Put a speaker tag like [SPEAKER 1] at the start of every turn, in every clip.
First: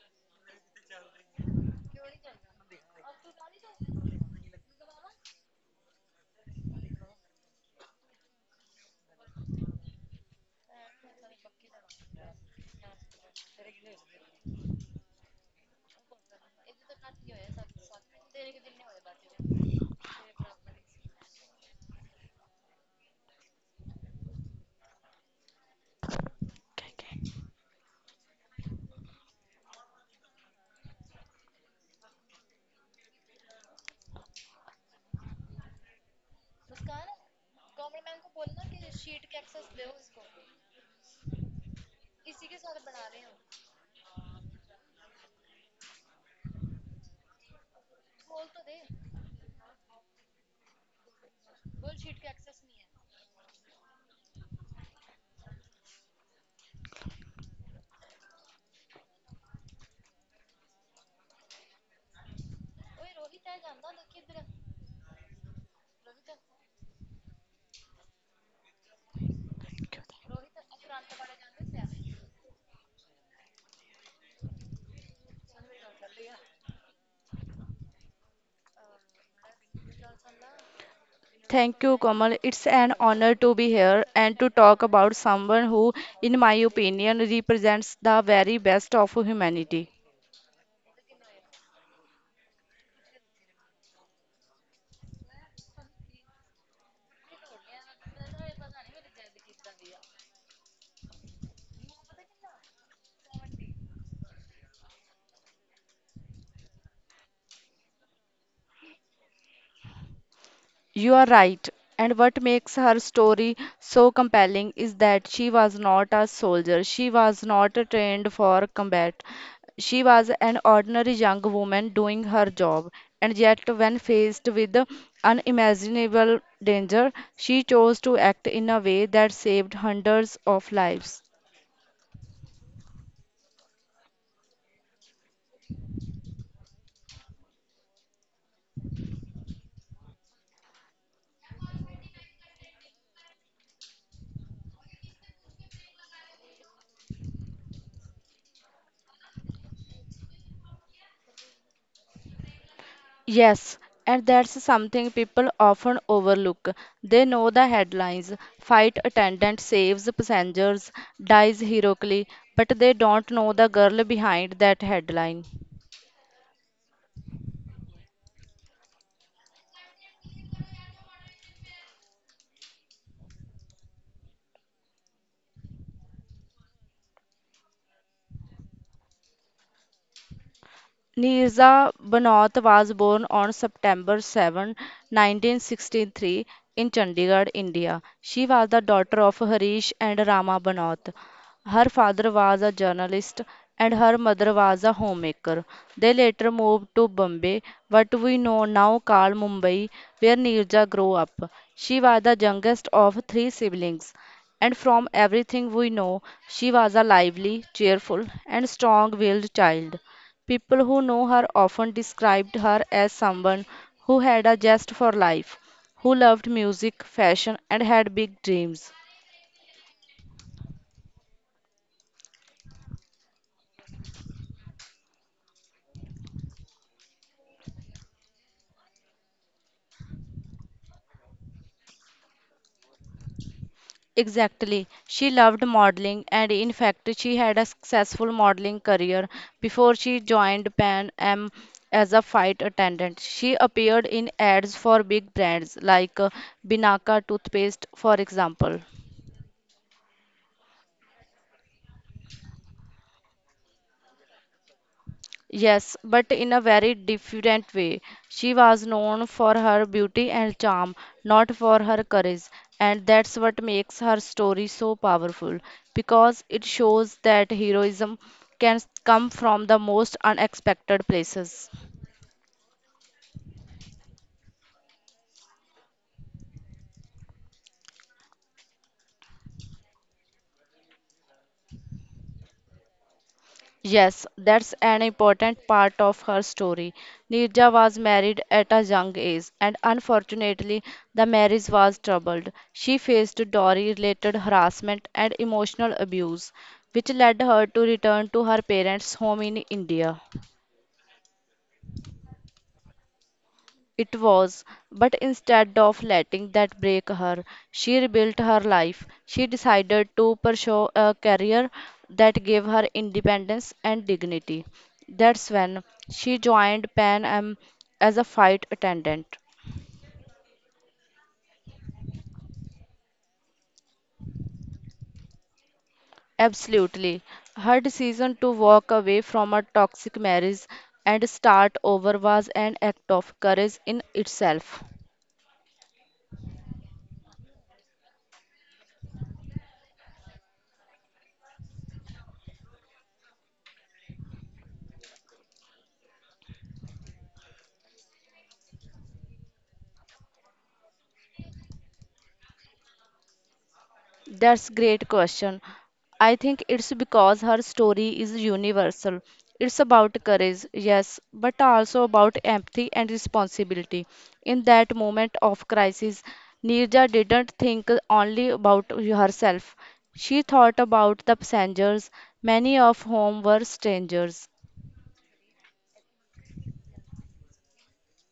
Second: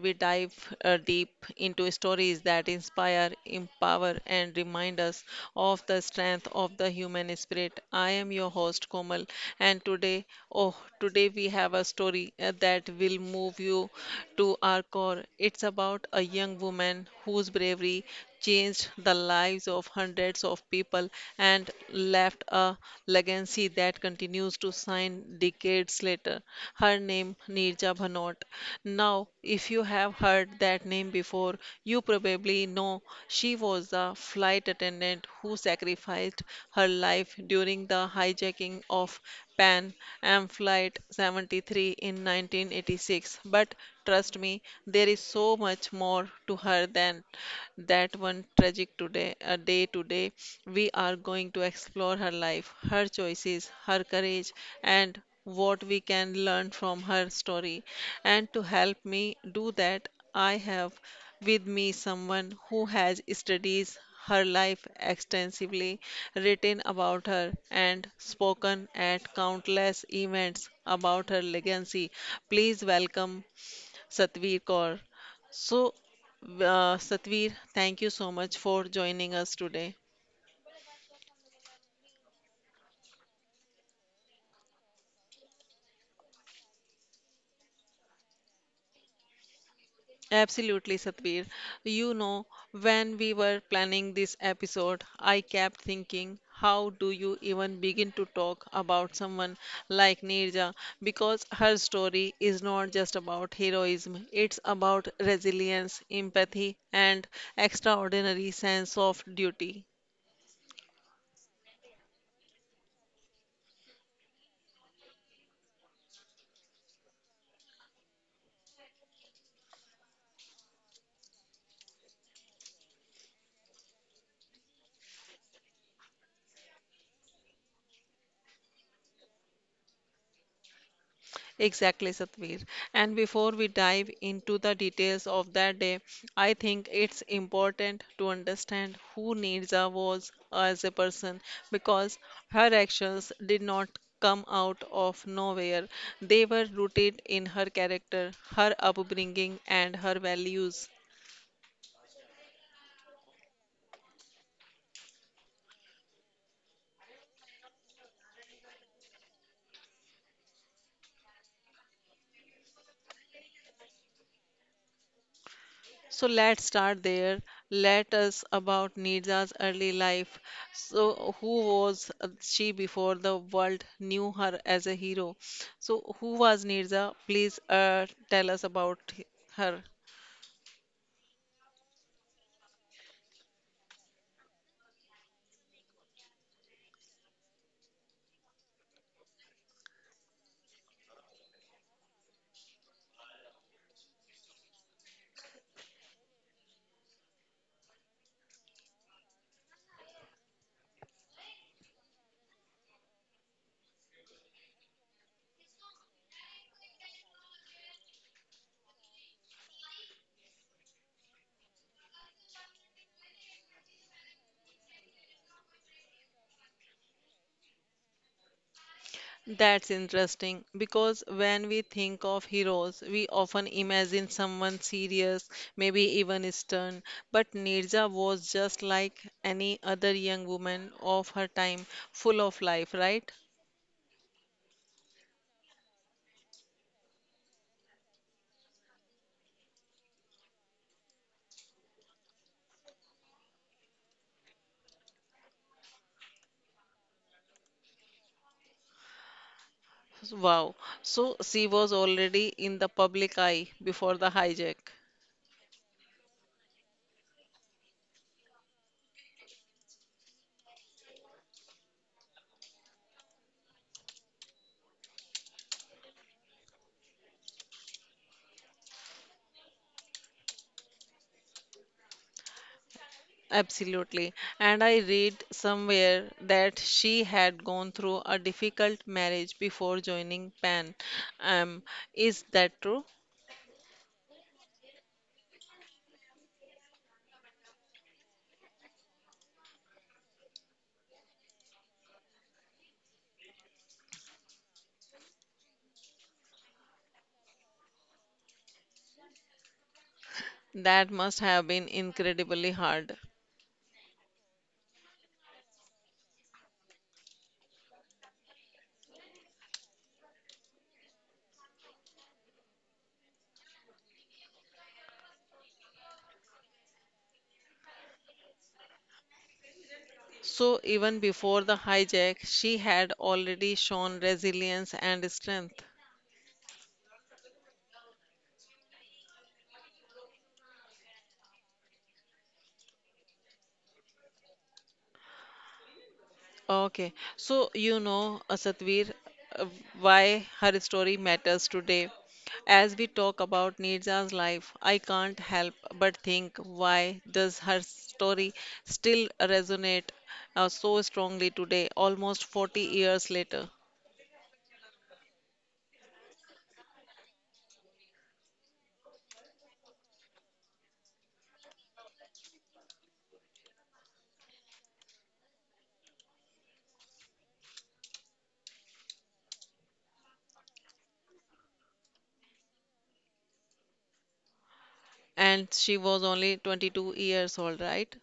[SPEAKER 1] we dive deep into stories that inspire, empower, and remind us of the strength of the human spirit. I am your host Komal, and today, oh, today we have a story that will move you to our core. It's about a young woman whose bravery changed the lives of hundreds of people and left a legacy that continues to shine decades later. Her name Neerja Bhanot. Now, if you have heard that name before, you probably know she was a flight attendant who sacrificed her life during the hijacking of Pan Am Flight 73 in 1986. But trust me, there is so much more to her than that one tragic today we are going to explore her life her choices her courage and what we can learn from her story and to help me do that I have with me, someone who has studied her life extensively, written about her, and spoken at countless events about her legacy. Please welcome Satveer Kaur. So, Satveer, thank you so much for joining us today.
[SPEAKER 2] Thank you, Kamal. It's an honor to be here and to talk about someone who, in my opinion, represents the very best of humanity.
[SPEAKER 1] Absolutely, Satbir. You know, when we were planning this episode, I kept thinking, how do you even begin to talk about someone like Neerja? Because her story is not just about heroism, it's about resilience, empathy, and extraordinary sense of duty.
[SPEAKER 2] You are right. And what makes her story so compelling is that she was not a soldier, she was not trained for combat. She was an ordinary young woman doing her job, and yet, when faced with unimaginable danger, she chose to act in a way that saved hundreds of lives.
[SPEAKER 1] Exactly, Satveer. And before we dive into the details of that day, I think it's important to understand who Neerja was as a person because her actions did not come out of nowhere. They were rooted in her character, her upbringing, and her values.
[SPEAKER 2] Yes, and that's something people often overlook. They know the headlines flight attendant saves passengers, dies heroically, but they don't know the girl behind that headline.
[SPEAKER 1] So let's start there. Let us about Nirja's early life. So who was she before the world knew her as a hero? So who was Nirja? Please tell us about her.
[SPEAKER 2] Nirza Banot was born on September 7, 1963, in Chandigarh, India. She was the daughter of Harish and Rama Banot. Her father was a journalist and her mother was a homemaker. They later moved to Bombay, what we know now called Mumbai, where Nirza grew up. She was the youngest of three siblings, and from everything we know, she was a lively, cheerful, and strong willed child. People who know her often described her as someone who had a zest for life, who loved music, fashion, and had big dreams.
[SPEAKER 1] That's interesting because when we think of heroes, we often imagine someone serious, maybe even stern. But Nirja was just like any other young woman of her time, full of life, right?
[SPEAKER 2] Exactly. She loved modeling, and in fact, she had a successful modeling career before she joined Pan Am as a flight attendant. She appeared in ads for big brands like Binaka toothpaste, for example.
[SPEAKER 1] Wow. So she was already in the public eye before the hijack.
[SPEAKER 2] Yes, but in a very different way. She was known for her beauty and charm, not for her courage. And that's what makes her story so powerful, because it shows that heroism can come from the most unexpected places.
[SPEAKER 1] Absolutely. And I read somewhere that she had gone through a difficult marriage before joining Pan. Um, is that true?
[SPEAKER 2] Yes, that's an important part of her story. Nirja was married at a young age, and unfortunately, the marriage was troubled. She faced dowry-related harassment and emotional abuse, which led her to return to her parents' home in India.
[SPEAKER 1] That must have been incredibly hard.
[SPEAKER 2] It was, but instead of letting that break her, she rebuilt her life. She decided to pursue a career that gave her independence and dignity. That's when she joined Pan Am as a flight attendant.
[SPEAKER 1] So even before the hijack, she had already shown resilience and strength.
[SPEAKER 2] Absolutely. Her decision to walk away from a toxic marriage and start over was an act of courage in itself.
[SPEAKER 1] Okay, so Satvir, uh, why her story matters today. As we talk about Nirja's life, I can't help but think why does her story still resonate so strongly today, almost 40 years later?
[SPEAKER 2] That's great question. I think it's because her story is universal. It's about courage, yes, but also about empathy and responsibility. In that moment of crisis, Nirja didn't think only about herself. She thought about the passengers, many of whom were strangers.
[SPEAKER 1] And she was only 22 years old, right?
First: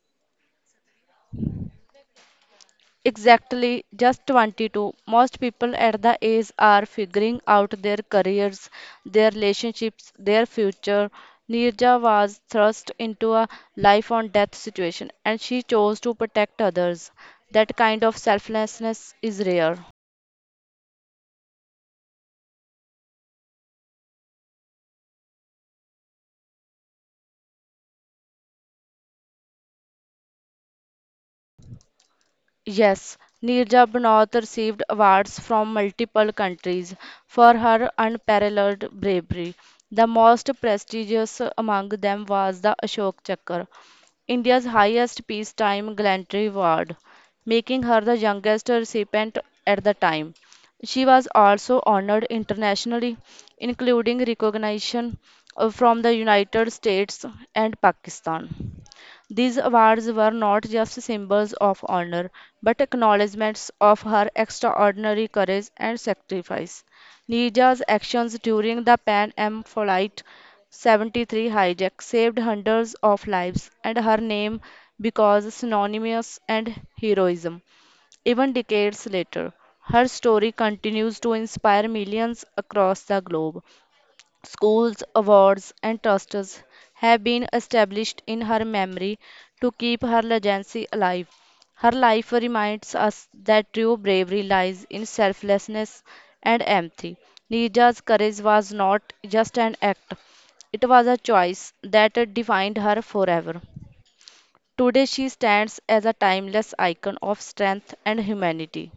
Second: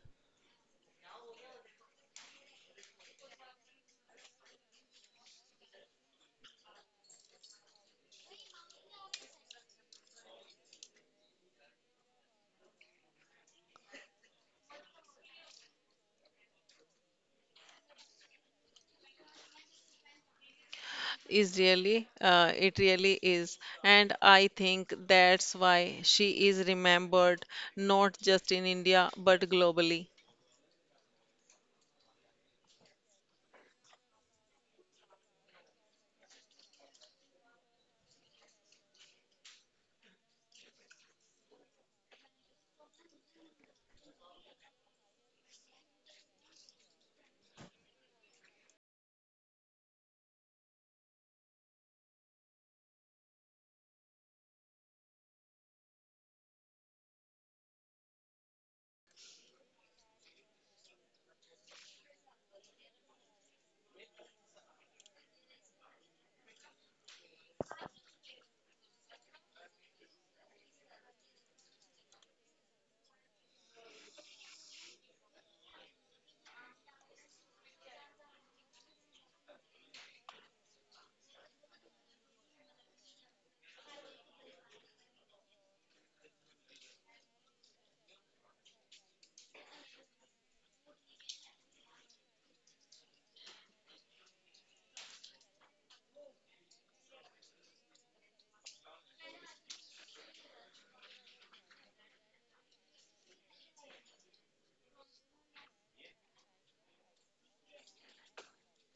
[SPEAKER 2] Exactly, just 22. Most people at the age are figuring out their careers, their relationships, their future. Nirja was thrust into a life on death situation and she chose to protect others. That kind of selflessness is rare.
[SPEAKER 1] Is really, it really is. And I think that's why she is remembered not just in India but globally.
[SPEAKER 2] Yes, Neerja Banot received awards from multiple countries for her unparalleled bravery. The most prestigious among them was the Ashok Chakra, India's highest peacetime gallantry award, making her the youngest recipient at the time. She was also honored internationally, including recognition from the United States and Pakistan. These awards were not just symbols of honor, but acknowledgments of her extraordinary courage and sacrifice. Nija's actions during the Pan Am Flight 73 hijack saved hundreds of lives, and her name becomes synonymous and heroism. Even decades later, her story continues to inspire millions across the globe. Schools, awards, and trusts have been established in her memory to keep her legacy alive. Her life reminds us that true bravery lies in selflessness and empathy. Nija's courage was not just an act, it was a choice that defined her forever. Today, she stands as a timeless icon of strength and humanity.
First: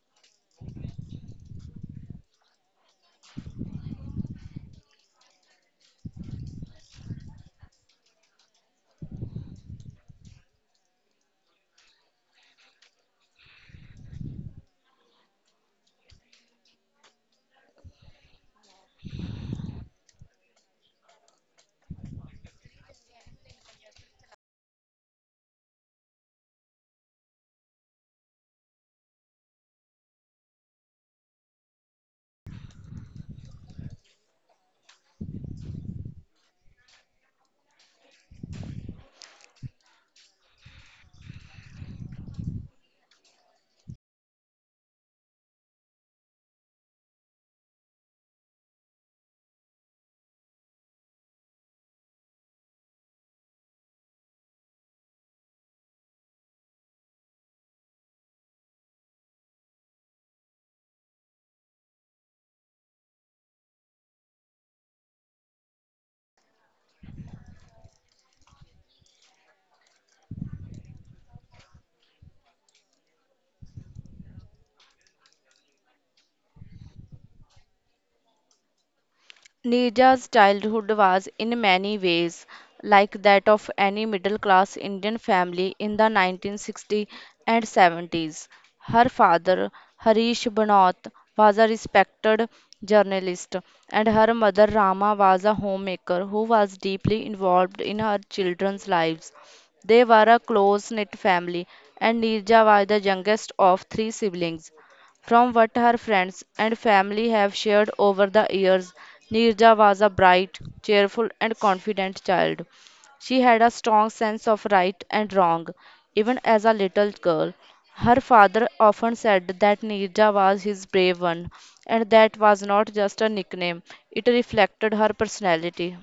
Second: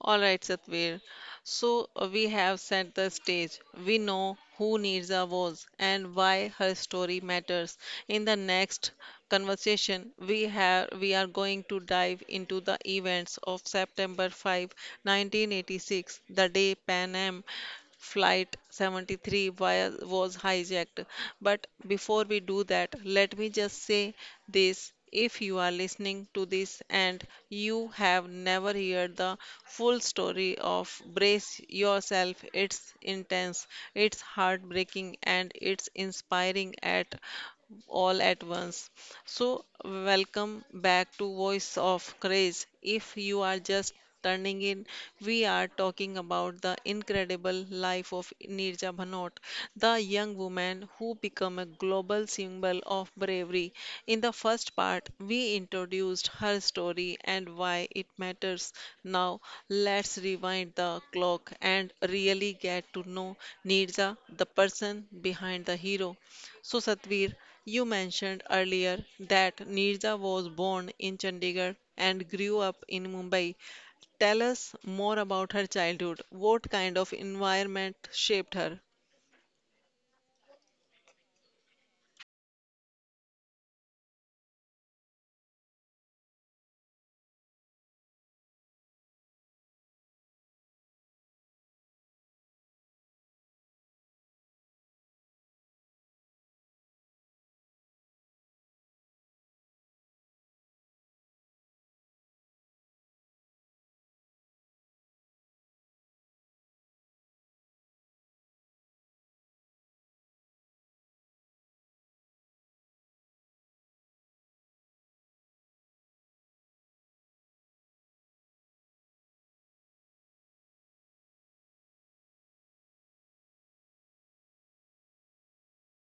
[SPEAKER 1] All right, Satvir. So we have set the stage. We know who Nirza was and why her story matters. In the next conversation, we are going to dive into the events of September 5, 1986, the day Pan Am Flight 73 via was hijacked. But before we do that, let me just say this. If you are listening to this and you have never heard the full story of Brace Yourself, it's intense, it's heartbreaking, and it's inspiring at all at once. So, welcome back to Voice of Craze. If you are just turning in, we are talking about the incredible life of Neerja Bhanot, the young woman who became a global symbol of bravery. In the first part, we introduced her story and why it matters. Now, let's rewind the clock and really get to know Neerja, the person behind the hero. So, Satvir, you mentioned earlier that Nirja was born in Chandigarh and grew up in Mumbai. Tell us more about her childhood. What kind of environment shaped her?
[SPEAKER 2] Neerja's childhood was in many ways like that of any middle class Indian family in the 1960s and 70s. Her father, Harish Banoth, was a respected journalist, and her mother, Rama, was a homemaker who was deeply involved in her children's lives. They were a close knit family, and Neerja was the youngest of three siblings. From what her friends and family have shared over the years, Neerja was a bright, cheerful, and confident child. She had a strong sense of right and wrong, even as a little girl. Her father often said that Neerja was his brave one, and that was not just a nickname, it reflected her personality.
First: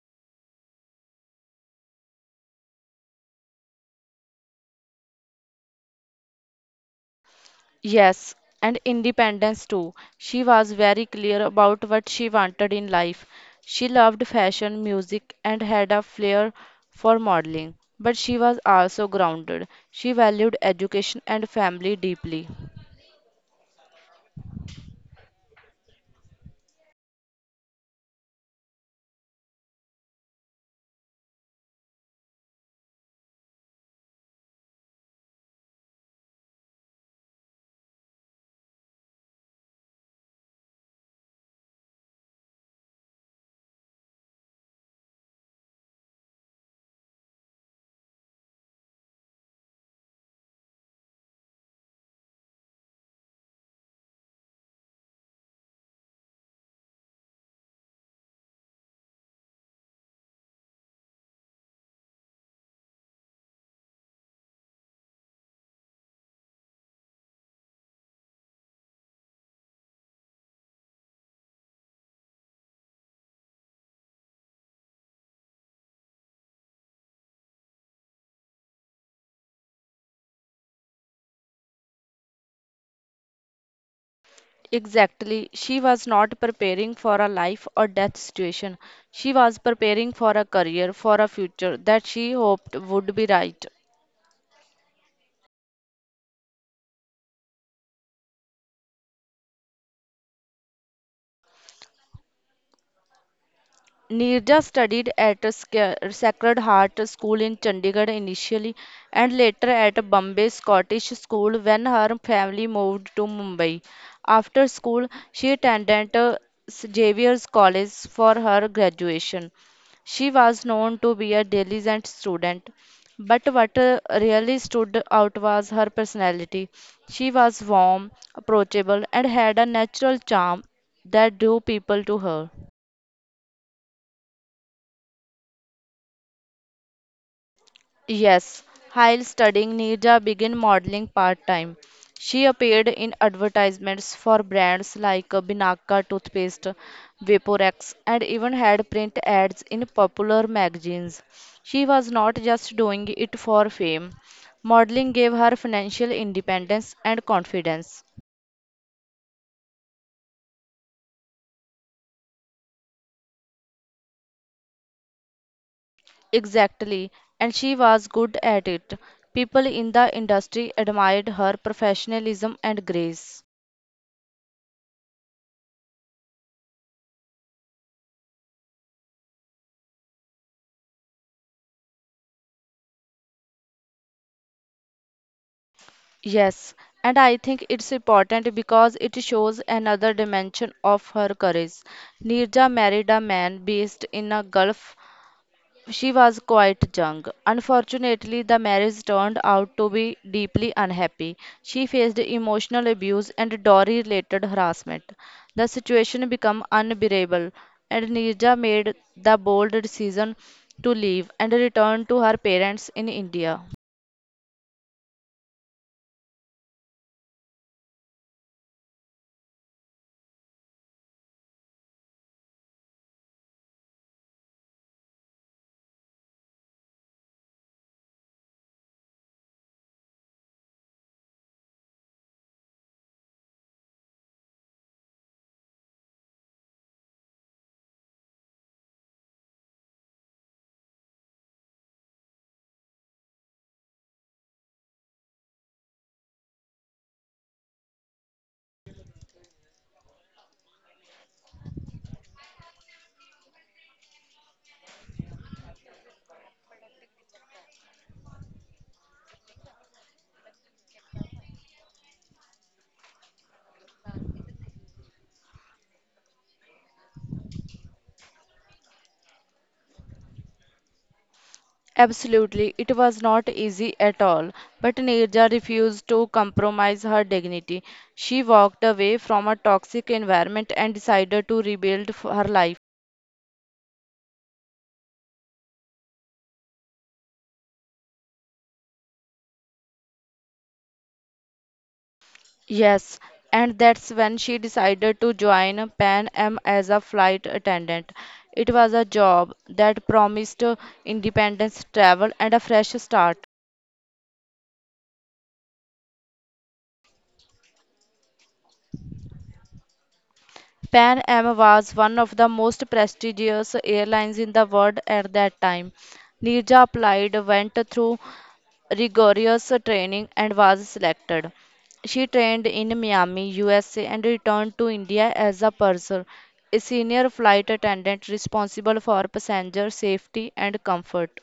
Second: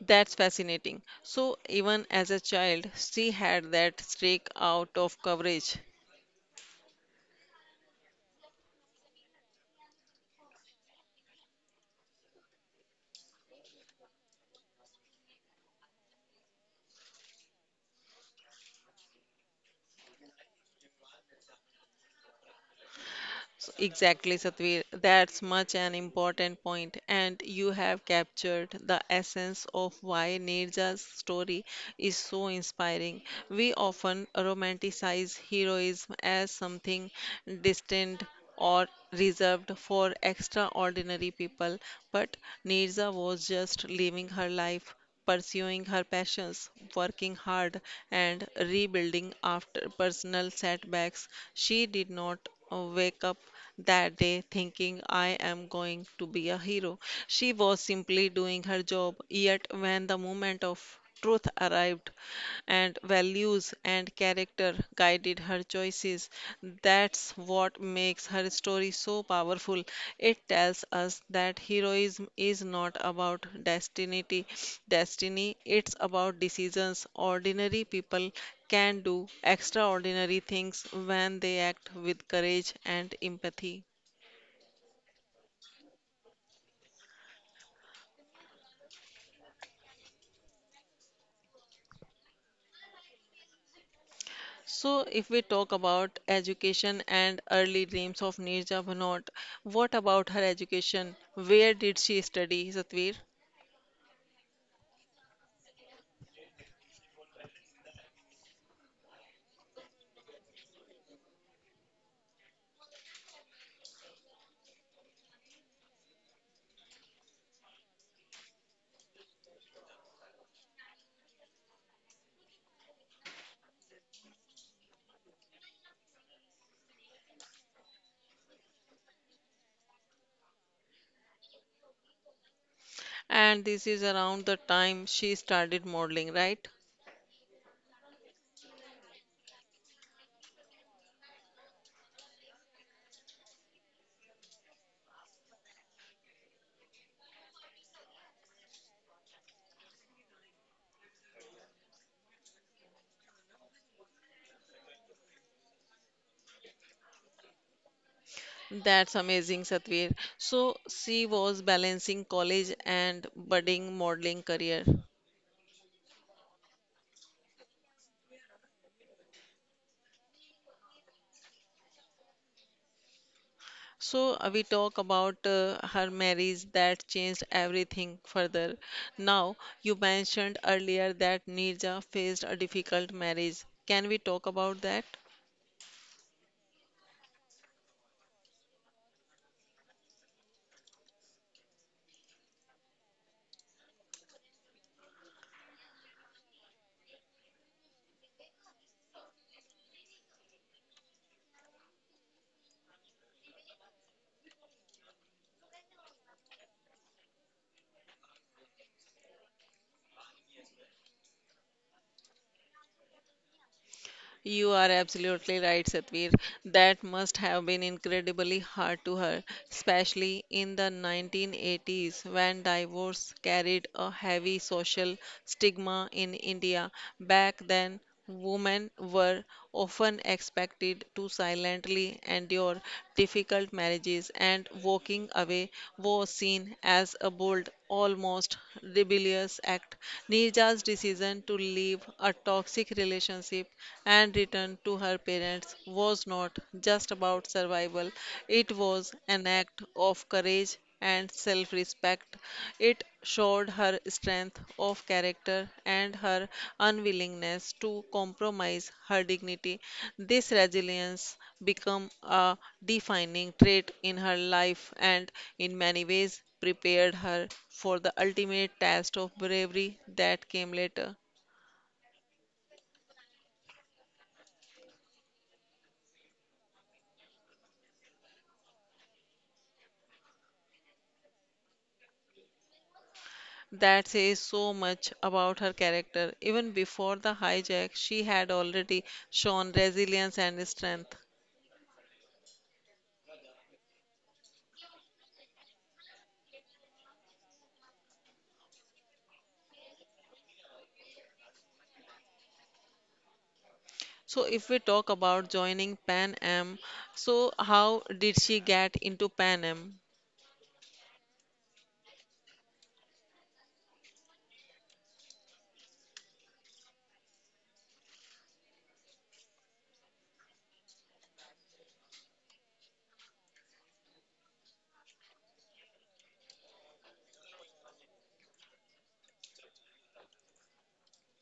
[SPEAKER 1] That's fascinating. So, even as a child, she had that streak out of coverage.
[SPEAKER 2] Yes, and independence too. She was very clear about what she wanted in life. She loved fashion, music, and had a flair for modeling. But she was also grounded. She valued education and family deeply.
[SPEAKER 1] So exactly, Satvir. That's much an important point, and you have captured the essence of why Nirja's story is so inspiring. We often romanticize heroism as something distant or reserved for extraordinary people, but Nirja was just living her life pursuing her passions, working hard, and rebuilding after personal setbacks. She did not wake up that day thinking, I am going to be a hero. She was simply doing her job, yet, when the moment of truth arrived, and values and character guided her choices. That's what makes her story so powerful. It tells us that heroism is not about destiny, it's about decisions ordinary people can do extraordinary things when they act with courage and empathy.
[SPEAKER 2] Exactly. She was not preparing for a life or death situation. She was preparing for a career, for a future that she hoped would be right.
[SPEAKER 1] So, if we talk about education and early dreams of Neerja Bhanot, what about her education? Where did she study, Satvir?
[SPEAKER 2] Nirja studied at Sacred Heart School in Chandigarh initially and later at Bombay Scottish School when her family moved to Mumbai. After school, she attended Xavier's College for her graduation. She was known to be a diligent student, but what really stood out was her personality. She was warm, approachable, and had a natural charm that drew people to her.
[SPEAKER 1] And this is around the time she started modeling, right?
[SPEAKER 2] Yes, while studying, Neerja began modeling part-time. She appeared in advertisements for brands like Binaka toothpaste, Vaporex, and even had print ads in popular magazines. She was not just doing it for fame. Modeling gave her financial independence and confidence.
[SPEAKER 1] That's amazing, Satvir. So, she was balancing college and budding modeling career.
[SPEAKER 2] Exactly, and she was good at it. People in the industry admired her professionalism and grace.
[SPEAKER 1] So we talk about her marriage that changed everything further. Now you mentioned earlier that Nirja faced a difficult marriage. Can we talk about that?
[SPEAKER 2] Yes, and I think it's important because it shows another dimension of her courage. Nirja married a man based in a Gulf. She was quite young. Unfortunately, the marriage turned out to be deeply unhappy. She faced emotional abuse and dowry related harassment. The situation became unbearable, and Nirja made the bold decision to leave and return to her parents in India.
[SPEAKER 1] You are absolutely right, Satvir. That must have been incredibly hard to her, especially in the 1980s when divorce carried a heavy social stigma in India. Back then, women were often expected to silently endure difficult marriages, and walking away was seen as a bold, almost rebellious act. Neerja's decision to leave a toxic relationship and return to her parents was not just about survival, it was an act of courage and self respect. It showed her strength of character and her unwillingness to compromise her dignity. This resilience became a defining trait in her life and, in many ways, prepared her for the ultimate test of bravery that came later.
[SPEAKER 2] Absolutely, it was not easy at all, but Neerja refused to compromise her dignity. She walked away from a toxic environment and decided to her life.
[SPEAKER 1] That says so much about her character. Even before the hijack, she had already shown resilience and strength.
[SPEAKER 2] Yes, and that's when she decided to join Pan Am as a flight attendant. It was a job that promised independence, travel, and a fresh start.
[SPEAKER 1] So, if we talk about joining Pan Am, so how did she get into Pan Am?
[SPEAKER 2] Pan Am was one of the most prestigious airlines in the world at that time. Neerja applied, went through rigorous training and was selected. She trained in Miami, USA, and returned to India as a purser, a senior flight attendant responsible for passenger safety and comfort.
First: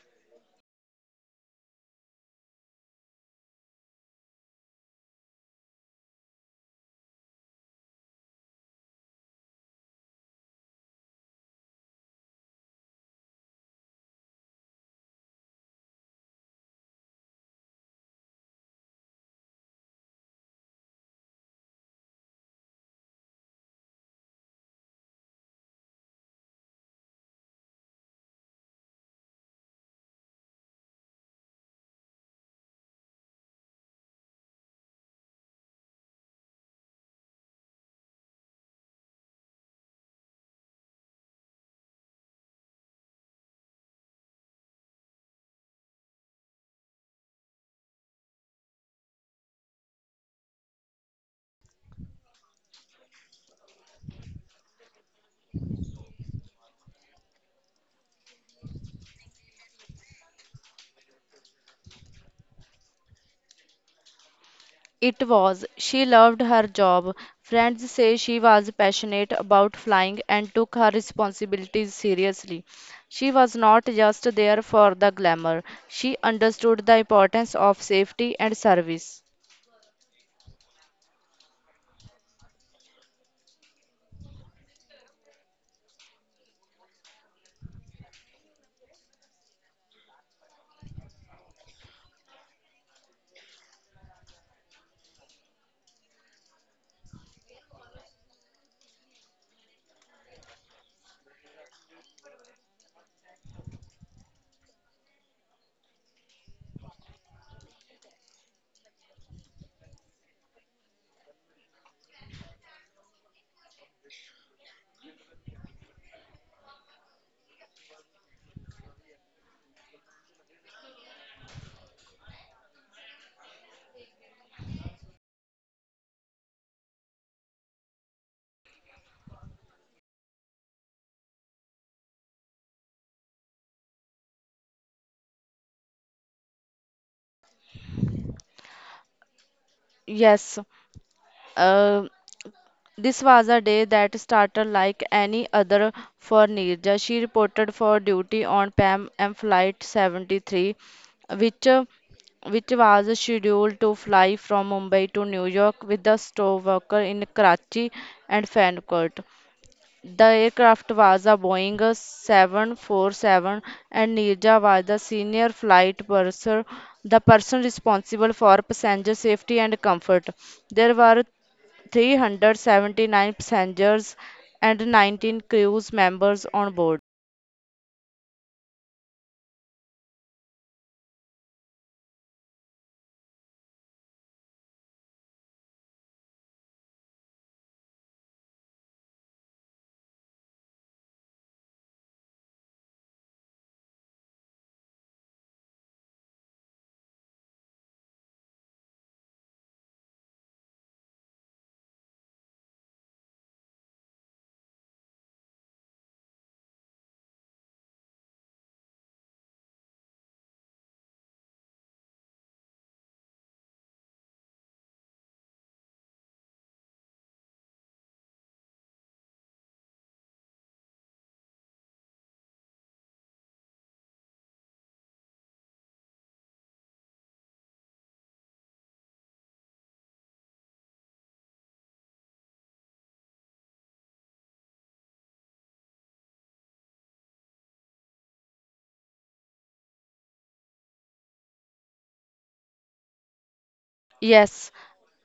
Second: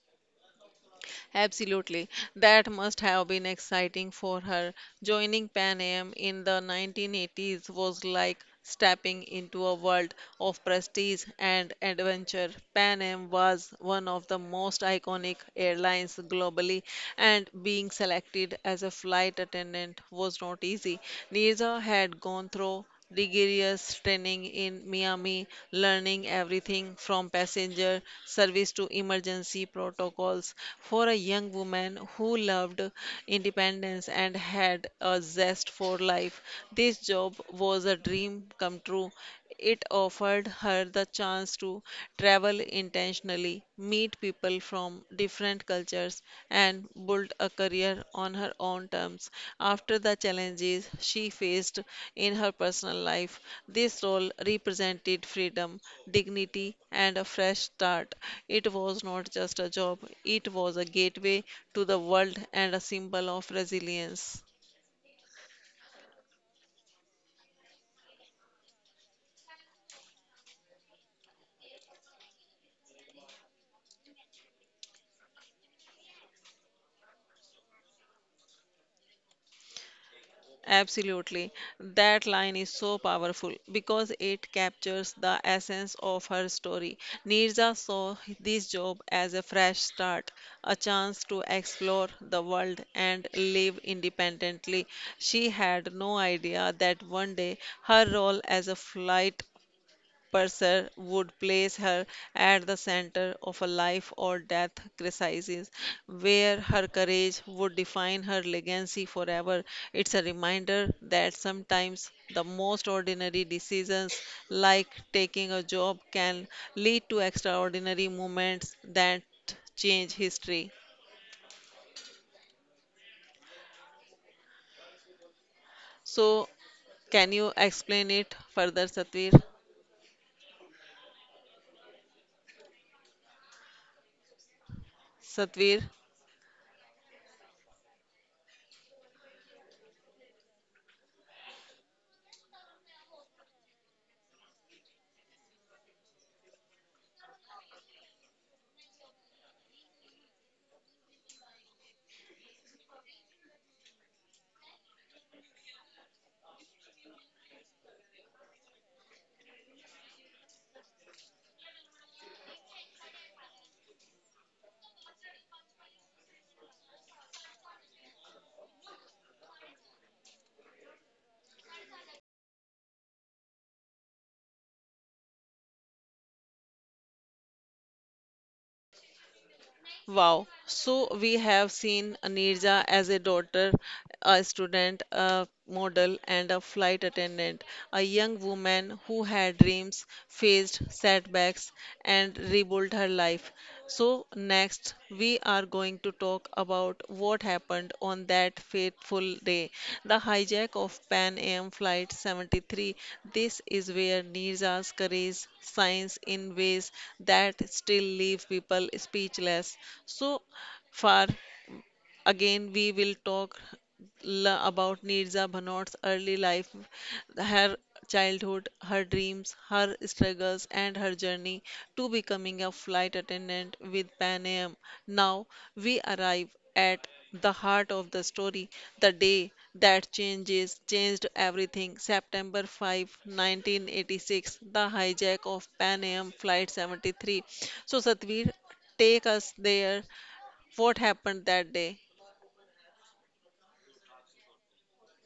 [SPEAKER 1] Absolutely. That must have been exciting for her. Joining Pan Am in the 1980s was like stepping into a world of prestige and adventure. Pan Am was one of the most iconic airlines globally, and being selected as a flight attendant was not easy. Nisa had gone through rigorous training in Miami, learning everything from passenger service to emergency protocols. For a young woman who loved independence and had a zest for life, this job was a dream come true. It offered her the chance to travel intentionally, meet people from different cultures, and build a career on her own terms. After the challenges she faced in her personal life, this role represented freedom, dignity, and a fresh start. It was not just a job, it was a gateway to the world and a symbol of resilience.
[SPEAKER 2] It was. She loved her job. Friends say she was passionate about flying and took her responsibilities seriously. She was not just there for the glamour, she understood the importance of safety and service.
[SPEAKER 1] Absolutely. That line is so powerful because it captures the essence of her story. Nirja saw this job as a fresh start, a chance to explore the world and live independently. She had no idea that one day her role as a flight Purser would place her at the center of a life or death crisis where her courage would define her legacy forever. It's a reminder that sometimes the most ordinary decisions, like taking a job, can lead to extraordinary moments that change history. So, can you explain it further, Satvir? Satvir?
[SPEAKER 2] Yes, uh, this was a day that started like any other for Neerja. She reported for duty on Pan Am Flight 73, which uh, which was scheduled to fly from Mumbai to New York with the store worker in Karachi and Frankfurt. The aircraft was a Boeing 747 and Nirja was the senior flight purser, the person responsible for passenger safety and comfort. There were 379 passengers and 19 crew members on board.
[SPEAKER 1] Wow. So we have seen Neerja as a daughter, a student, a model, and a flight attendant, a young woman who had dreams, faced setbacks, and rebuilt her life. So next, we are going to talk about what happened on that fateful day, the hijack of Pan Am Flight 73. This is where Nirja's courage shines in ways that still leave people speechless. So far, Again, we will talk about Nirza Bhanot's early life, her childhood, her dreams, her struggles, and her journey to becoming a flight attendant with Pan Am. Now, we arrive at the heart of the story, the day that changes changed everything. September 5, 1986, the hijack of Pan Am Flight 73. So, Satvir, take us there. What happened that day?
[SPEAKER 2] Yes,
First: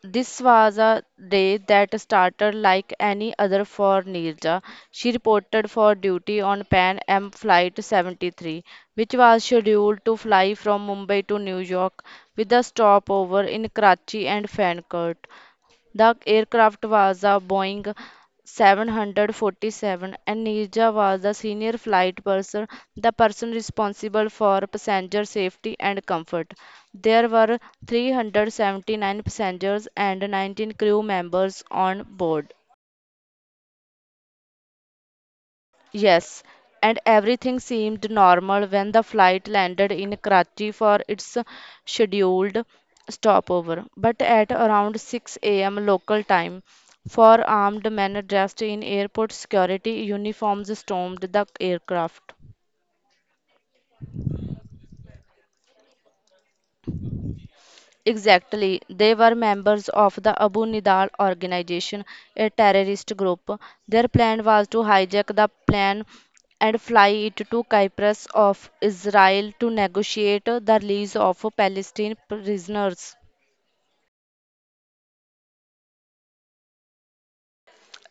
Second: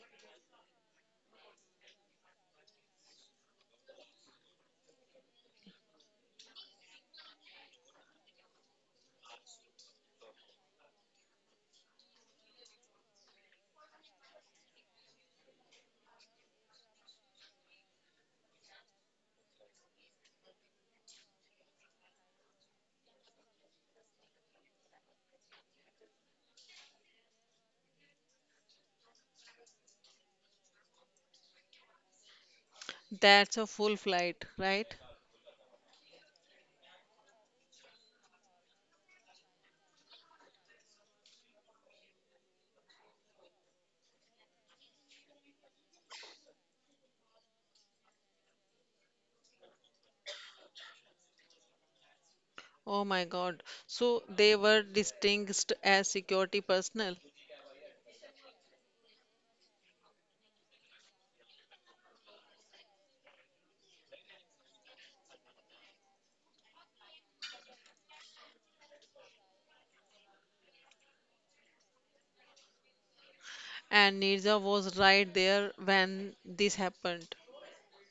[SPEAKER 2] this was a day that started like any other for Neerja. She reported for duty on Pan Am Flight 73, which was scheduled to fly from Mumbai to New York with a stopover in Karachi and Frankfurt. The aircraft was a Boeing 747 and Neerja was the senior flight person, the person responsible for passenger safety and comfort. There were 379 passengers and 19 crew members on board.
[SPEAKER 1] That's a full flight, right?
[SPEAKER 2] Yes, and everything seemed normal when the flight landed in Karachi for its scheduled stopover. But at around 6 a.m. local time, four armed men dressed in airport security uniforms stormed the aircraft.
[SPEAKER 1] Oh my God. So they were distinguished as security personnel,
[SPEAKER 2] Exactly. They were members of the Abu Nidal organization, a terrorist group. Their plan was to hijack the plane and fly it to Cyprus of Israel to negotiate the release of Palestinian prisoners.
[SPEAKER 1] and Nirja was right there when this happened.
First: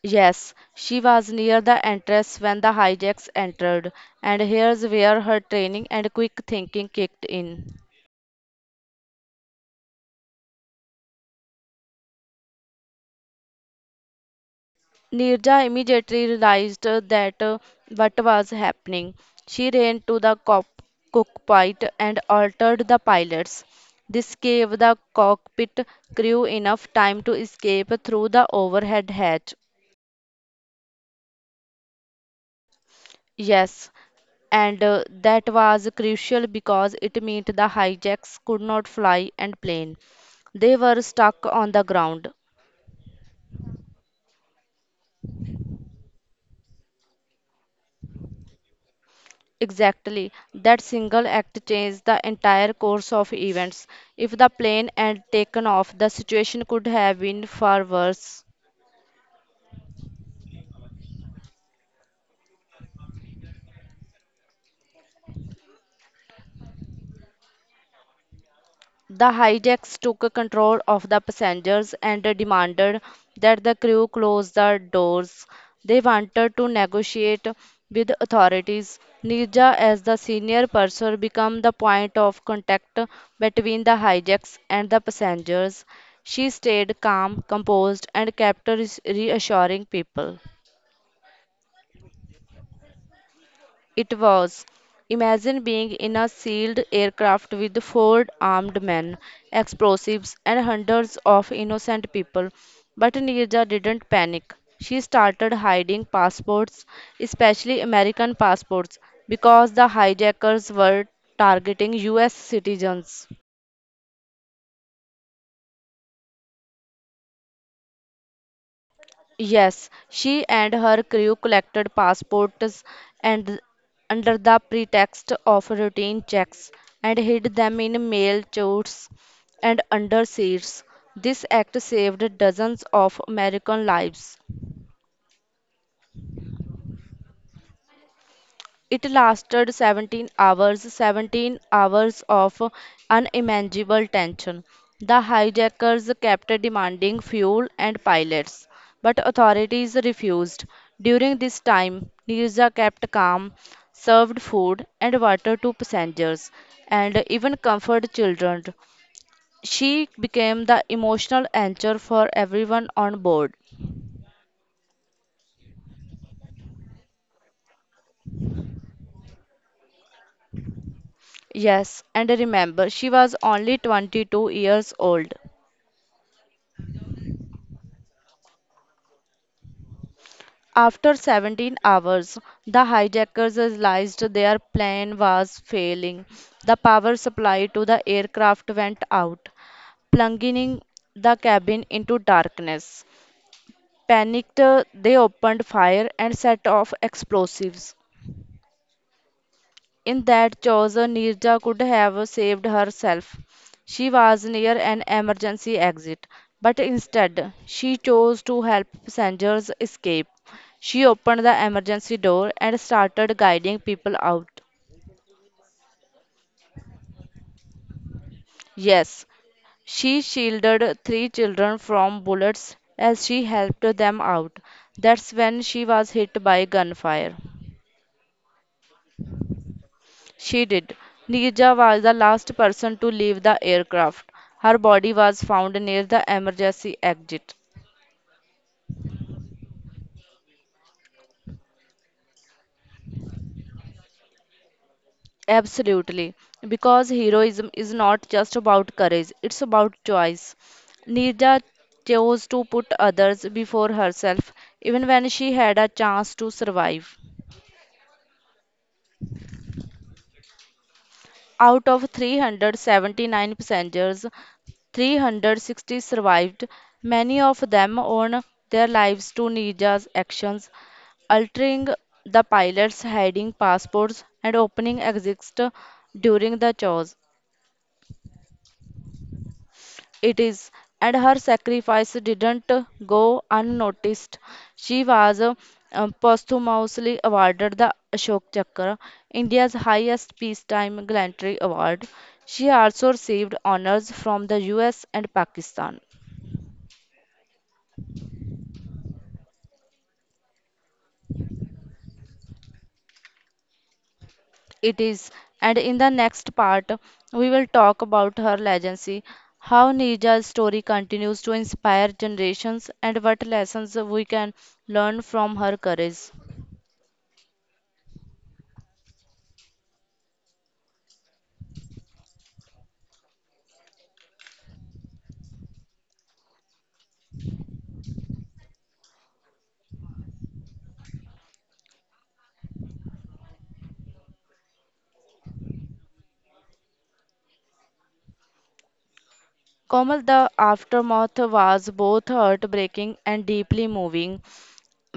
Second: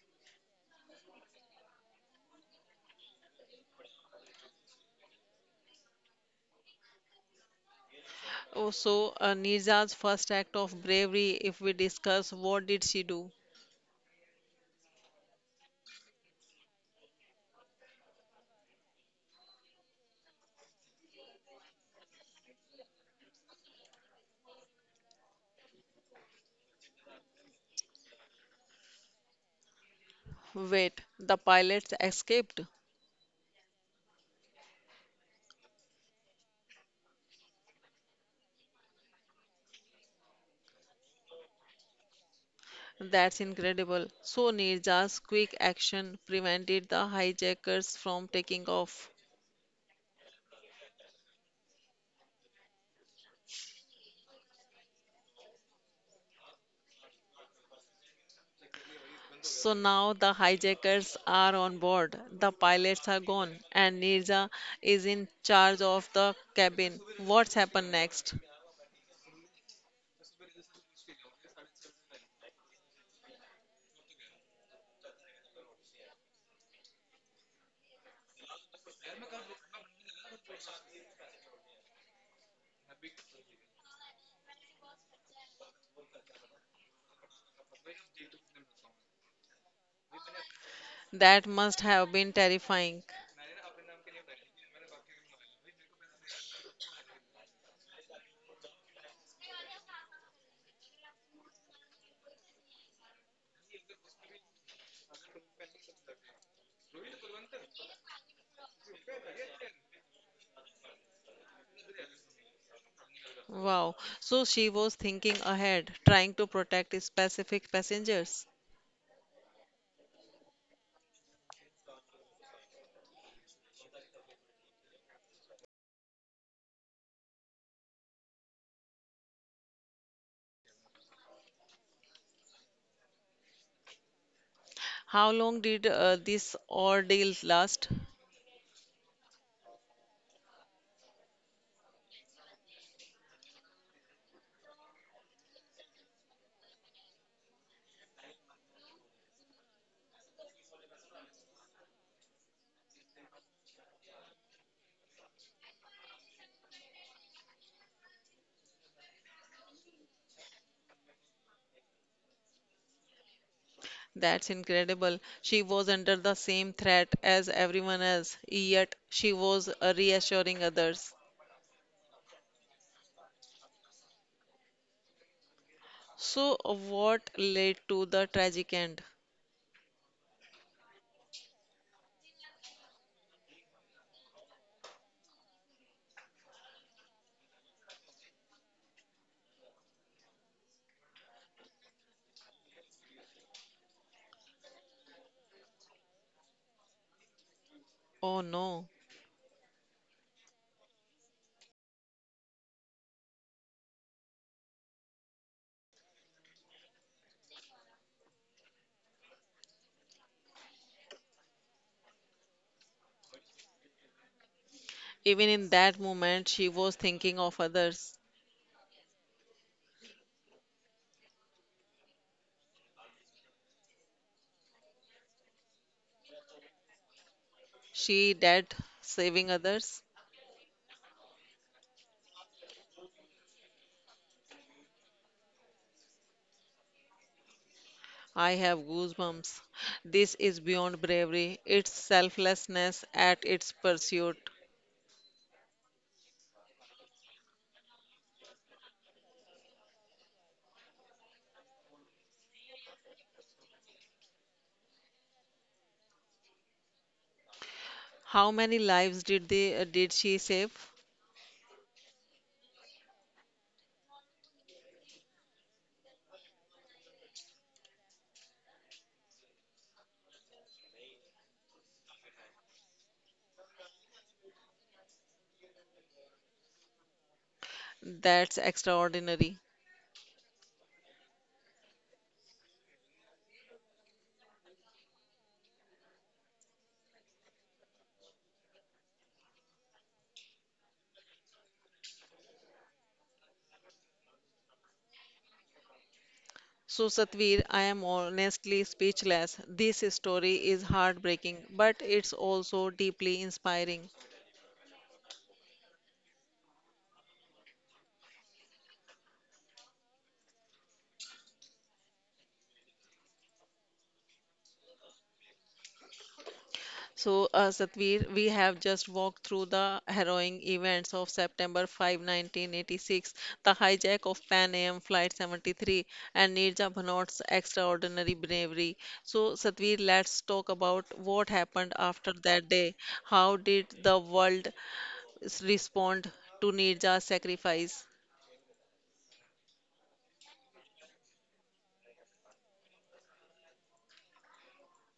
[SPEAKER 2] Yes, she was near the entrance when the hijacks entered, and here's where her training and quick thinking kicked in.
[SPEAKER 1] Oh, so Nirja's first act of bravery, if we discuss what did she do?
[SPEAKER 2] Nirja immediately realized that what was happening. She ran to the cockpit and altered the pilots. This gave the cockpit crew enough time to escape through the overhead hatch.
[SPEAKER 1] Wait, the pilots escaped.
[SPEAKER 2] Yes, and that was crucial because it meant the hijacks could not fly and plane. They were stuck on the ground.
[SPEAKER 1] That's incredible. So Nirja's quick action prevented the hijackers from taking off.
[SPEAKER 2] Exactly. That single act changed the entire course of events. If the plane had taken off, the situation could have been far worse.
[SPEAKER 1] So now the hijackers are on board, the pilots are gone, and Nirja is in charge of the cabin. What's happened next?
[SPEAKER 2] The hijacks took control of the passengers and demanded that the crew close the doors. They wanted to negotiate with authorities. Nirja, as the senior purser, became the point of contact between the hijacks and the passengers. She stayed calm, composed, and kept reassuring people.
[SPEAKER 1] That must have been terrifying.
[SPEAKER 2] It was. Imagine being in a sealed aircraft with four armed men, explosives, and hundreds of innocent people. But Nirja didn't panic. She started hiding passports, especially American passports, because the hijackers were targeting US citizens.
[SPEAKER 1] Wow. So she was thinking ahead, trying to protect specific passengers.
[SPEAKER 2] Yes, she and her crew collected passports and under the pretext of routine checks and hid them in mail chutes and under seats. This act saved dozens of American lives.
[SPEAKER 1] How long did this ordeal last?
[SPEAKER 2] It lasted 17 hours, 17 hours of unimaginable tension. The hijackers kept demanding fuel and pilots, but authorities refused. During this time, Nirza kept calm, served food and water to passengers, and even comforted children. She became the emotional anchor for everyone on board.
[SPEAKER 1] That's incredible. She was under the same threat as everyone else, yet she was reassuring others.
[SPEAKER 2] Yes, and remember, she was only 22 years old.
[SPEAKER 1] So, what led to the tragic end?
[SPEAKER 2] After 17 hours, the hijackers realized their plan was failing. The power supply to the aircraft went out, plunging the cabin into darkness. Panicked, they opened fire and set off explosives.
[SPEAKER 1] Oh no.
[SPEAKER 2] In that choice, Nirja could have saved herself. She was near an emergency exit, but instead, she chose to help passengers escape. She opened the emergency door and started guiding people out.
[SPEAKER 1] Even in that moment, she was thinking of others.
[SPEAKER 2] Yes, she shielded three children from bullets as she helped them out. That's when she was hit by gunfire.
[SPEAKER 1] She dead saving others.
[SPEAKER 2] She did. Nija was the last person to leave the aircraft. Her body was found near the emergency exit.
[SPEAKER 1] I have goosebumps. This is beyond bravery. It's selflessness at its pursuit.
[SPEAKER 2] Absolutely. Because heroism is not just about courage, it's about choice. Nija chose to put others before herself, even when she had a chance to survive.
[SPEAKER 1] How many lives did they did she save?
[SPEAKER 2] Out of 379 passengers, 360 survived, many of them owed their lives to Nija's actions, altering the pilots' hiding passports and opening exits during the chase.
[SPEAKER 1] That's extraordinary.
[SPEAKER 2] It is, and her sacrifice didn't go unnoticed. She was posthumously awarded the Ashok Chakra, India's highest peacetime gallantry award. She also received honors from the US and Pakistan.
[SPEAKER 1] So, Satvir, I am honestly speechless. This story is heartbreaking, but it's also deeply inspiring.
[SPEAKER 2] It is, and in the next part, we will talk about her legacy, how Neeja's story continues to inspire generations, and what lessons we can learn from her courage.
[SPEAKER 1] So, Satveer, we have just walked through the harrowing events of September 5, 1986, the hijack of Pan Am Flight 73, and Nirja Bhanot's extraordinary bravery. So, Satveer, let's talk about what happened after that day. How did the world respond to Nirja's sacrifice?
[SPEAKER 2] Komal, the aftermath was both heartbreaking and deeply moving.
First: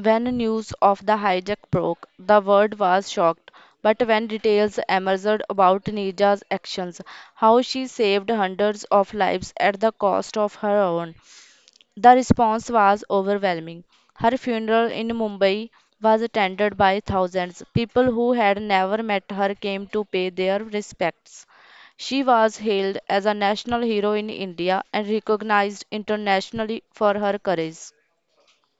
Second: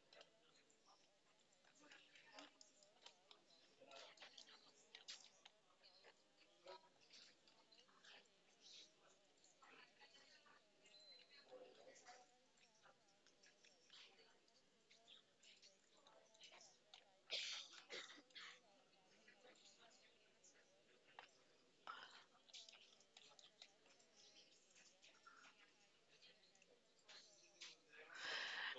[SPEAKER 2] When news of the hijack broke, the world was shocked. But when details emerged about Nija's actions, how she saved hundreds of lives at the cost of her own, the response was overwhelming. Her funeral in Mumbai was attended by thousands. People who had never met her came to pay their respects. She was hailed as a national hero in India and recognized internationally for her courage.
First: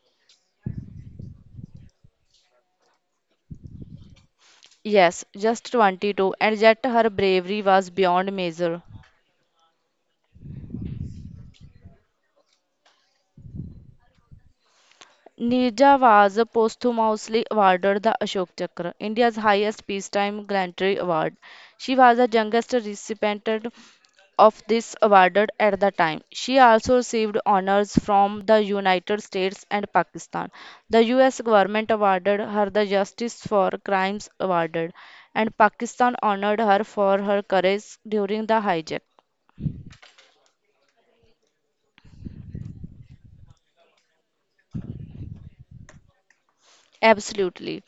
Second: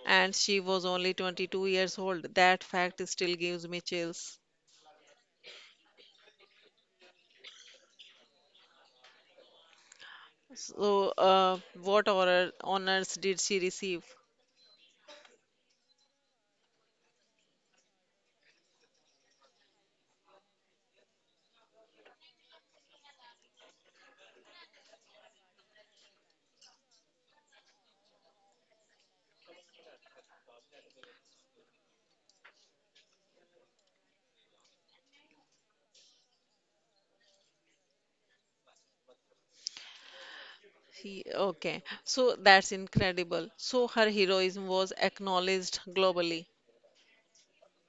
[SPEAKER 1] And she was only 22 years old. That fact still gives me chills.
[SPEAKER 2] Yes, just 22, and yet her bravery was beyond measure.
[SPEAKER 1] So, what honors did she receive?
[SPEAKER 2] Nirja was posthumously awarded the Ashok Chakra, India's highest peacetime gallantry award. She was the youngest recipient of this award at the time. She also received honors from the United States and Pakistan. The US government awarded her the Justice for Crimes Award, and Pakistan honored her for her courage during the hijack.
[SPEAKER 1] He, okay, so that's incredible. So her heroism was acknowledged globally.
[SPEAKER 2] Absolutely.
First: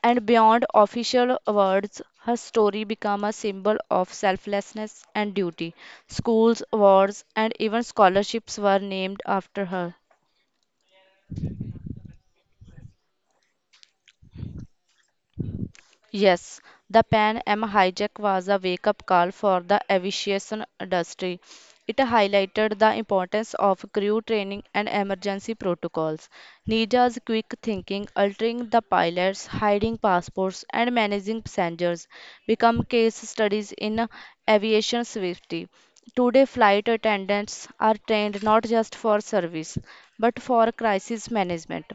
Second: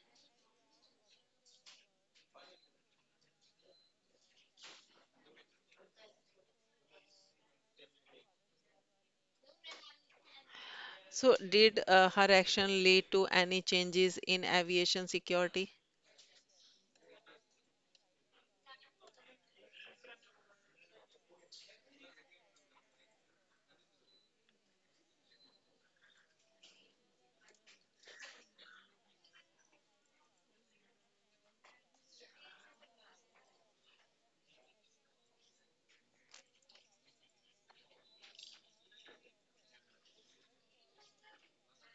[SPEAKER 2] And beyond official awards, her story became a symbol of selflessness and duty. Schools, awards, and even scholarships were named after her.
[SPEAKER 1] So did her action lead to any changes in aviation security?
[SPEAKER 2] Yes, the Pan Am hijack was a wake up call for the aviation industry. It highlighted the importance of crew training and emergency protocols. Nija's quick thinking, altering the pilots, hiding passports, and managing passengers become case studies in aviation safety. Today, flight attendants are trained not just for service but for crisis management.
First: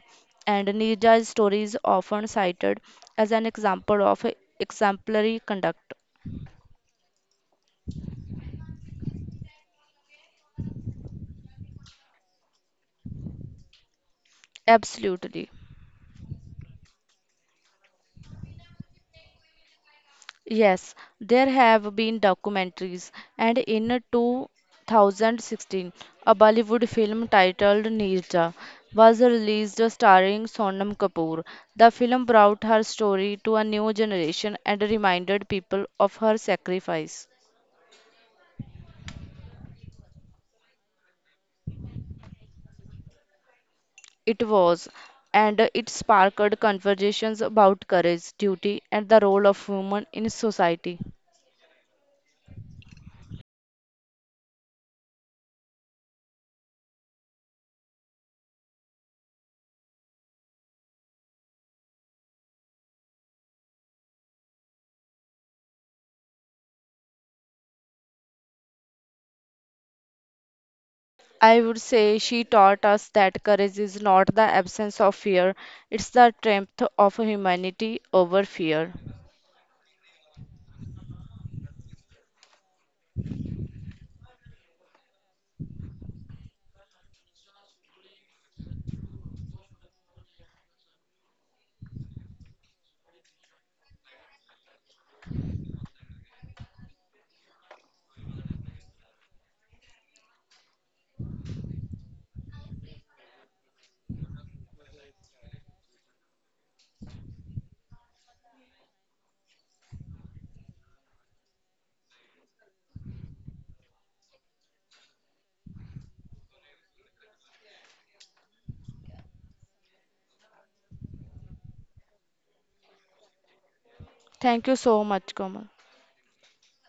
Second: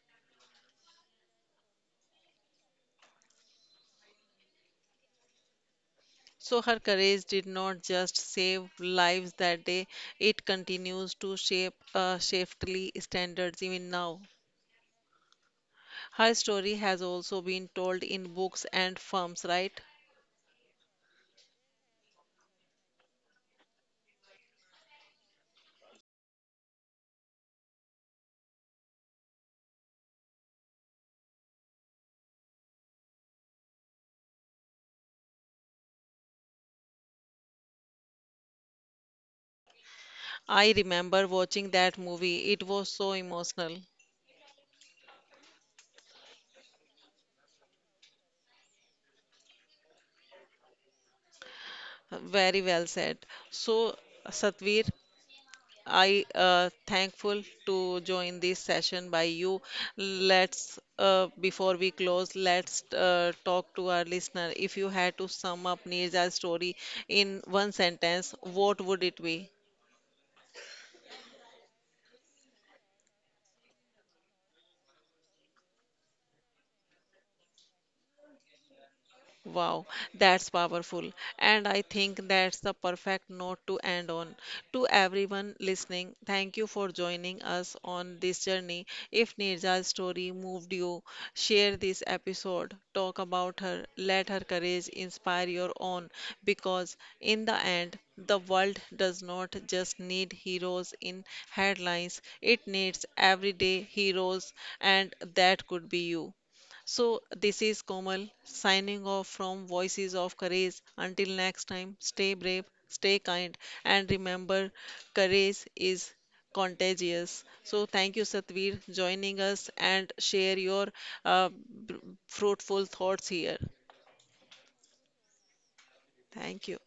[SPEAKER 2] And Nija's story is often cited as an example of exemplary conduct.
[SPEAKER 1] So her courage did not just save lives that day, it continues to shape safety standards even now.
[SPEAKER 2] Absolutely.
[SPEAKER 1] Her story has also been told in books and films, right?
[SPEAKER 2] Yes, there have been documentaries, and in 2016, a Bollywood film titled Nirja was released starring Sonam Kapoor. The film brought her story to a new generation and reminded people of her sacrifice.
[SPEAKER 1] I remember watching that movie. It was so emotional.
[SPEAKER 2] It was, and it sparked conversations about courage, duty, and the role of women in society.
[SPEAKER 1] Very well said. So, Satvir, I thankful to join this session by you. Let's before we close, let's talk to our listener. If you had to sum up Neerja's story in one sentence, what would it be?
[SPEAKER 2] I would say she taught us that courage is not the absence of fear, it's the strength of humanity over fear.
[SPEAKER 1] Wow, that's powerful. And I think that's the perfect note to end on. To everyone listening, thank you for joining us on this journey. If Nirja's story moved you, share this episode, talk about her, let her courage inspire your own, because in the end, the world does not just need heroes in headlines, it needs everyday heroes, and that could be you. So, this is Komal signing off from Voices of Courage. Until next time, stay brave, stay kind, and remember, courage is contagious. So, thank you, Satvir, joining us and share your uh, br- fruitful thoughts here.
[SPEAKER 2] Thank you so much, Komal.
[SPEAKER 1] Thank you.